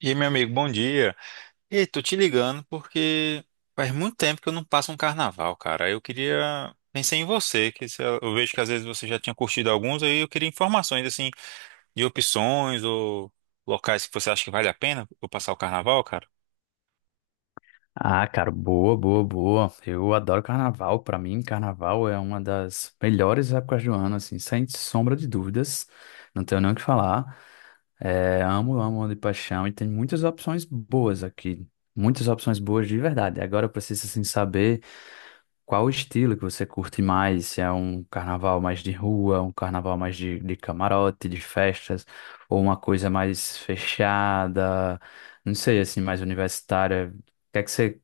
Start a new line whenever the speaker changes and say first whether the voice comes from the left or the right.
right: E aí, meu amigo, bom dia. E tô te ligando porque faz muito tempo que eu não passo um carnaval, cara. Eu queria pensei em você, que se eu vejo que às vezes você já tinha curtido alguns, aí eu queria informações assim de opções ou locais que você acha que vale a pena eu passar o carnaval, cara.
left: Ah, cara, boa, boa, boa. Eu adoro carnaval. Pra mim, carnaval é uma das melhores épocas do ano, assim, sem sombra de dúvidas. Não tenho nem o que falar. É, amo, amo de paixão e tem muitas opções boas aqui. Muitas opções boas de verdade. Agora eu preciso, assim, saber qual o estilo que você curte mais. Se é um carnaval mais de rua, um carnaval mais de camarote, de festas, ou uma coisa mais fechada, não sei, assim, mais universitária. O que é que você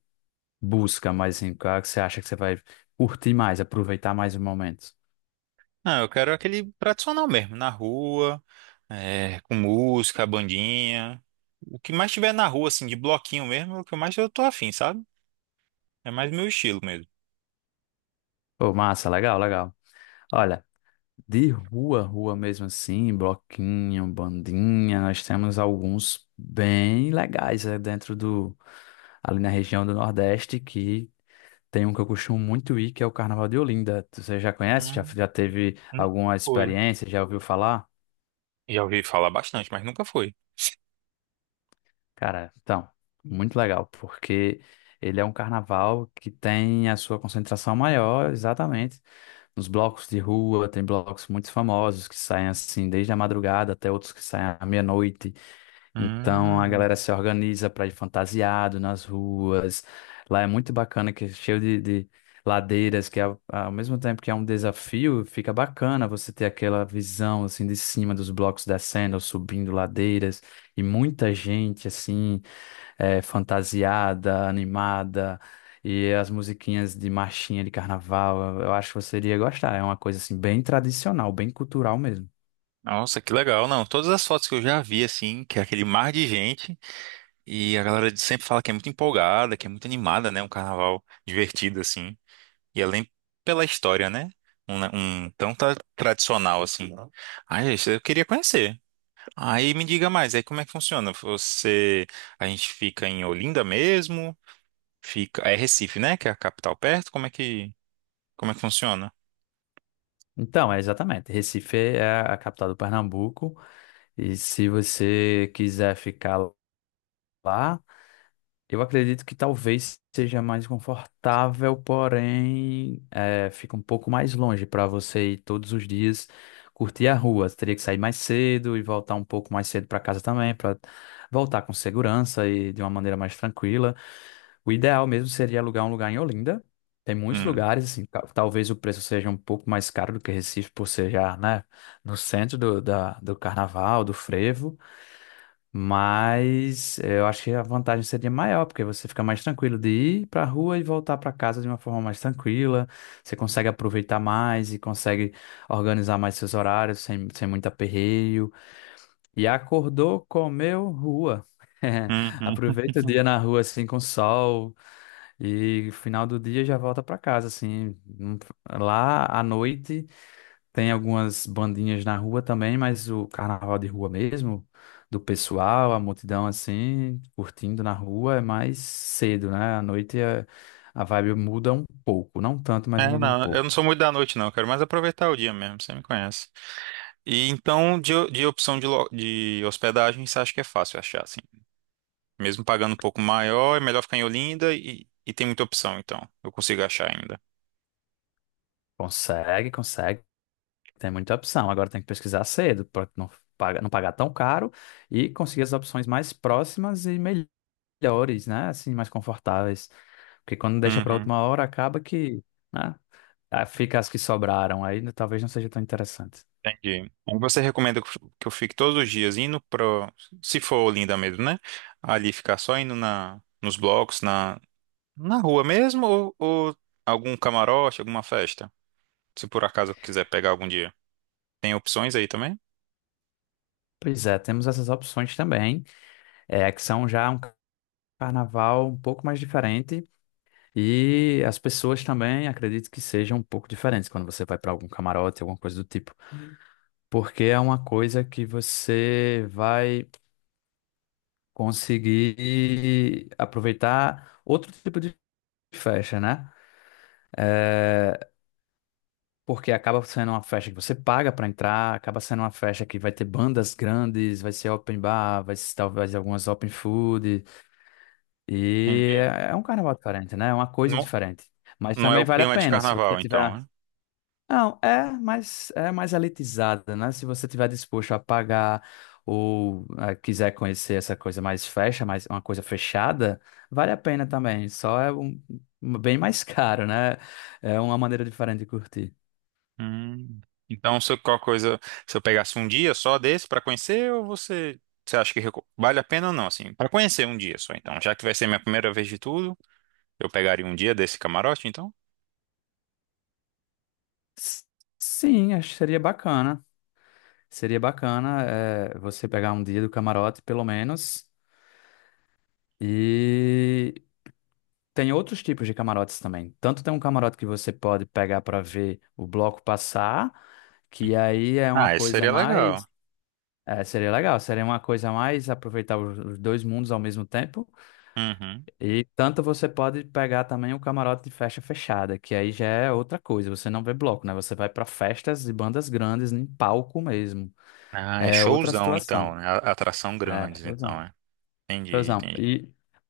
left: busca mais em qual que você acha que você vai curtir mais, aproveitar mais o momento.
right: Não, eu quero aquele tradicional mesmo, na rua, é, com música, bandinha. O que mais tiver na rua, assim, de bloquinho mesmo, é o que mais eu tô afim, sabe? É mais meu estilo mesmo.
left: Ô, massa, legal, legal. Olha, de rua, rua mesmo assim, bloquinho, bandinha, nós temos alguns bem legais, né, dentro do, ali na região do Nordeste, que tem um que eu costumo muito ir, que é o Carnaval de Olinda. Você já conhece? Já,
right: Hum,
left: já teve
right: nunca
left: alguma
right: foi.
left: experiência? Já ouviu falar?
right: Já ouvi falar bastante, mas nunca fui.
left: Cara, então, muito legal, porque ele é um carnaval que tem a sua concentração maior, exatamente nos blocos de rua, tem blocos muito famosos que saem assim desde a madrugada até outros que saem à meia-noite. Então a
right: Hum,
left: galera se organiza para ir fantasiado nas ruas. Lá é muito bacana, que é cheio de ladeiras, que ao mesmo tempo que é um desafio, fica bacana você ter aquela visão assim de cima dos blocos descendo ou subindo ladeiras e muita gente assim fantasiada, animada, e as musiquinhas de marchinha de carnaval. Eu acho que você iria gostar. É uma coisa assim bem tradicional, bem cultural mesmo.
right: nossa, que legal. Não, todas as fotos que eu já vi, assim, que é aquele mar de gente, e a galera sempre fala que é muito empolgada, que é muito animada, né? Um carnaval divertido, assim. E além pela história, né? Um tão tradicional, assim. Ai, isso eu queria conhecer. Aí me diga mais, aí como é que funciona? Você, a gente fica em Olinda mesmo? Fica, é Recife, né? Que é a capital perto? Como é que funciona?
left: Então, é exatamente. Recife é a capital do Pernambuco, e se você quiser ficar lá, eu acredito que talvez seja mais confortável, porém fica um pouco mais longe para você ir todos os dias curtir a rua. Você teria que sair mais cedo e voltar um pouco mais cedo para casa também, para voltar com segurança e de uma maneira mais tranquila. O ideal mesmo seria alugar um lugar em Olinda. Tem muitos
right: Hum.
left: lugares, assim, talvez o preço seja um pouco mais caro do que Recife, por ser já, né, no centro do, do carnaval, do frevo. Mas eu acho que a vantagem seria maior, porque você fica mais tranquilo de ir para a rua e voltar para casa de uma forma mais tranquila. Você consegue aproveitar mais e consegue organizar mais seus horários sem muito aperreio. E acordou, comeu, rua.
right: Uhum.
left: Aproveita o dia na rua assim com sol e final do dia já volta para casa assim. Não. Lá à noite. Tem algumas bandinhas na rua também, mas o carnaval de rua mesmo, do pessoal, a multidão assim, curtindo na rua, é mais cedo, né? À noite é a vibe muda um pouco, não tanto, mas
right: É,
left: muda um
right: não, eu
left: pouco.
right: não sou muito da noite, não. Eu quero mais aproveitar o dia mesmo, você me conhece. E então, de opção de hospedagem, você acha que é fácil achar, assim? Mesmo pagando um pouco maior, é melhor ficar em Olinda e tem muita opção, então. Eu consigo achar ainda.
left: Consegue, consegue, tem muita opção. Agora tem que pesquisar cedo, para não pagar tão caro e conseguir as opções mais próximas e melhores, né? Assim, mais confortáveis. Porque quando deixa para
right: Uhum,
left: última hora, acaba que, né? Ah, fica as que sobraram, aí talvez não seja tão interessante.
right: entendi. Então, você recomenda que eu fique todos os dias indo pro, se for Olinda mesmo, né? Ali ficar só indo nos blocos, na rua mesmo, ou algum camarote, alguma festa? Se por acaso eu quiser pegar algum dia. Tem opções aí também?
left: Pois é, temos essas opções também, é, que são já um carnaval um pouco mais diferente e as pessoas também acredito que sejam um pouco diferentes quando você vai para algum camarote, alguma coisa do tipo, porque é uma coisa que você vai conseguir aproveitar outro tipo de festa, né? É, porque acaba sendo uma festa que você paga para entrar, acaba sendo uma festa que vai ter bandas grandes, vai ser open bar, vai ser talvez algumas open food. E é um carnaval diferente, né? É uma coisa
right: Não,
left: diferente. Mas
right: não é
left: também
right: o
left: vale a
right: clima de
left: pena se você
right: carnaval, então,
left: tiver.
right: né?
left: Não, é mais elitizada, né? Se você tiver disposto a pagar ou quiser conhecer essa coisa mais fecha, mais uma coisa fechada, vale a pena também. Só é um, um bem mais caro, né? É uma maneira diferente de curtir.
right: Hum. Então, se eu pegasse um dia só desse pra conhecer, ou você, você acha que vale a pena ou não, assim, para conhecer um dia só, então, já que vai ser minha primeira vez de tudo, eu pegaria um dia desse camarote, então?
left: S- Sim, acho que seria bacana. Seria bacana, você pegar um dia do camarote, pelo menos. E tem outros tipos de camarotes também. Tanto tem um camarote que você pode pegar para ver o bloco passar, que aí é uma
right: Ah, isso
left: coisa
right: seria legal.
left: mais. É, seria legal, seria uma coisa mais aproveitar os dois mundos ao mesmo tempo.
right: Uhum.
left: E tanto você pode pegar também o camarote de festa fechada, que aí já é outra coisa. Você não vê bloco, né? Você vai para festas e bandas grandes em palco mesmo.
right: Ah, é
left: É outra
right: showzão então,
left: situação.
right: né? Atração
left: É,
right: grandes, então, é. Entendi,
left: razão.
right: entendi.
left: E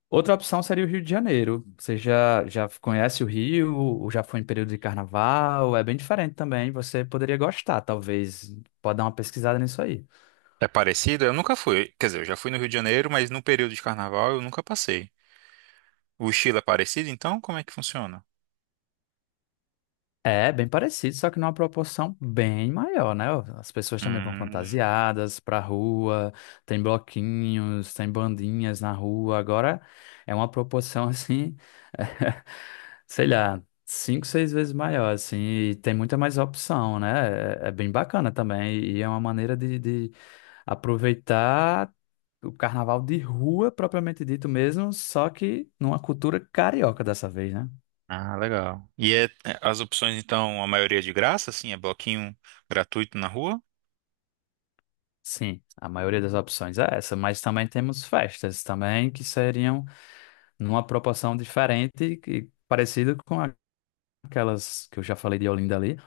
left: outra opção seria o Rio de Janeiro. Você já conhece o Rio, ou já foi em período de carnaval, é bem diferente também. Você poderia gostar, talvez. Pode dar uma pesquisada nisso aí.
right: É parecido? Eu nunca fui. Quer dizer, eu já fui no Rio de Janeiro, mas no período de carnaval eu nunca passei. O estilo é parecido, então? Como é que funciona?
left: É, bem parecido, só que numa proporção bem maior, né? As pessoas também vão
right: Hum.
left: fantasiadas pra rua, tem bloquinhos, tem bandinhas na rua. Agora é uma proporção assim, sei lá, cinco, seis vezes maior, assim, e tem muita mais opção, né? É, é bem bacana também, e é uma maneira de aproveitar o carnaval de rua, propriamente dito mesmo, só que numa cultura carioca dessa vez, né?
right: Ah, legal. E as opções, então, a maioria é de graça, assim, é bloquinho gratuito na rua?
left: Sim, a maioria das opções é essa, mas também temos festas também que seriam numa proporção diferente e parecida com aquelas que eu já falei de Olinda ali,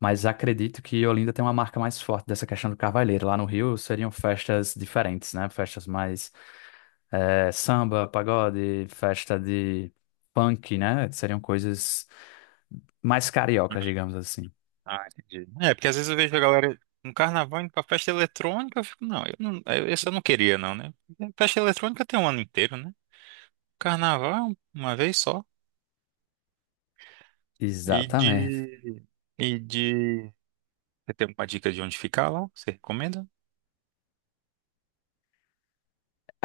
left: mas acredito que Olinda tem uma marca mais forte dessa questão do carvalheiro. Lá no Rio seriam festas diferentes, né? Festas mais samba, pagode, festa de punk, né? Seriam coisas mais cariocas, digamos assim.
right: Ah, entendi. É, porque às vezes eu vejo a galera no carnaval indo pra festa eletrônica, eu fico, não, esse eu não queria, não, né? Festa eletrônica tem um ano inteiro, né? Carnaval é uma vez só. E
left: Exatamente.
right: de. E de. Você tem alguma dica de onde ficar lá? Você recomenda?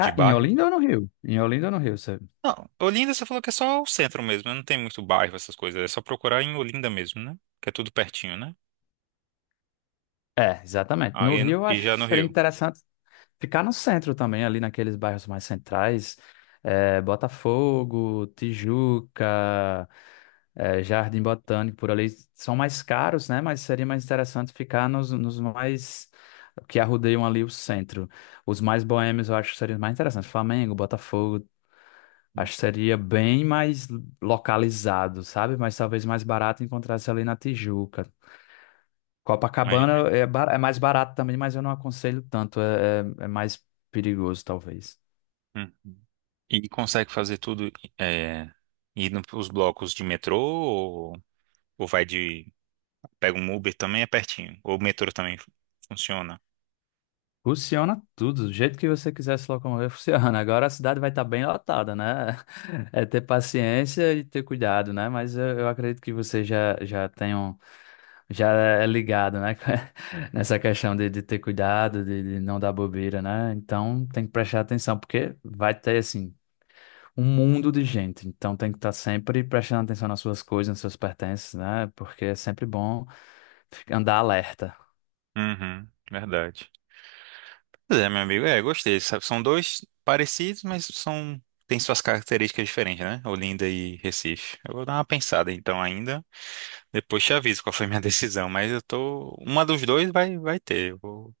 right: De
left: em
right: bairro?
left: Olinda ou no Rio? Em Olinda ou no Rio, você...
right: Não, Olinda você falou que é só o centro mesmo, né? Não tem muito bairro, essas coisas. É só procurar em Olinda mesmo, né? Que é tudo pertinho, né?
left: É, exatamente. No
right: Aí
left: Rio, eu
right: e
left: acho que
right: já no
left: seria
right: Rio.
left: interessante ficar no centro também, ali naqueles bairros mais centrais, Botafogo, Tijuca, Jardim Botânico, por ali, são mais caros, né? Mas seria mais interessante ficar nos mais que arrudeiam ali o centro. Os mais boêmios eu acho que seria mais interessante. Flamengo, Botafogo, acho que seria bem mais localizado, sabe? Mas talvez mais barato encontrar-se ali na Tijuca. Copacabana
right: Imaginei.
left: é, é mais barato também, mas eu não aconselho tanto. É, é mais perigoso, talvez.
right: Uhum. E consegue fazer tudo é, indo os blocos de metrô ou vai de. pega um Uber também, é pertinho. Ou o metrô também funciona.
left: Funciona tudo, do jeito que você quiser se locomover, funciona. Agora a cidade vai estar bem lotada, né? É ter paciência e ter cuidado, né? Mas eu acredito que você já tem um, já é ligado, né? Nessa questão de ter cuidado, de não dar bobeira, né? Então tem que prestar atenção, porque vai ter, assim, um mundo de gente, então tem que estar sempre prestando atenção nas suas coisas, nos seus pertences, né? Porque é sempre bom andar alerta.
right: Uhum, verdade. Pois é, meu amigo, é, gostei, sabe? São dois parecidos, mas são. Tem suas características diferentes, né? Olinda e Recife. Eu vou dar uma pensada então ainda. Depois te aviso qual foi minha decisão, mas eu tô. Uma dos dois vai, vai ter. Eu vou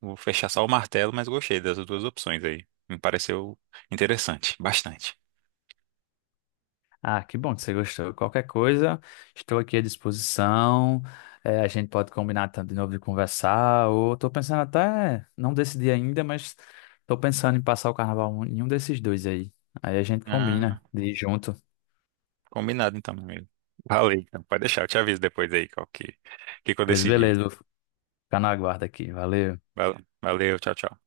right: Vou fechar só o martelo, mas gostei das duas opções aí. Me pareceu interessante, bastante.
left: Ah, que bom que você gostou. Qualquer coisa, estou aqui à disposição. É, a gente pode combinar de novo de conversar, ou estou pensando até, não decidi ainda, mas estou pensando em passar o carnaval em um desses dois aí. Aí a gente
right: Ah,
left: combina de ir junto.
right: combinado então, meu amigo. Valeu, então. Pode deixar, eu te aviso depois aí que eu
left: Pois
right: decidi.
left: beleza, vou ficar na guarda aqui. Valeu.
right: Valeu, valeu, tchau, tchau.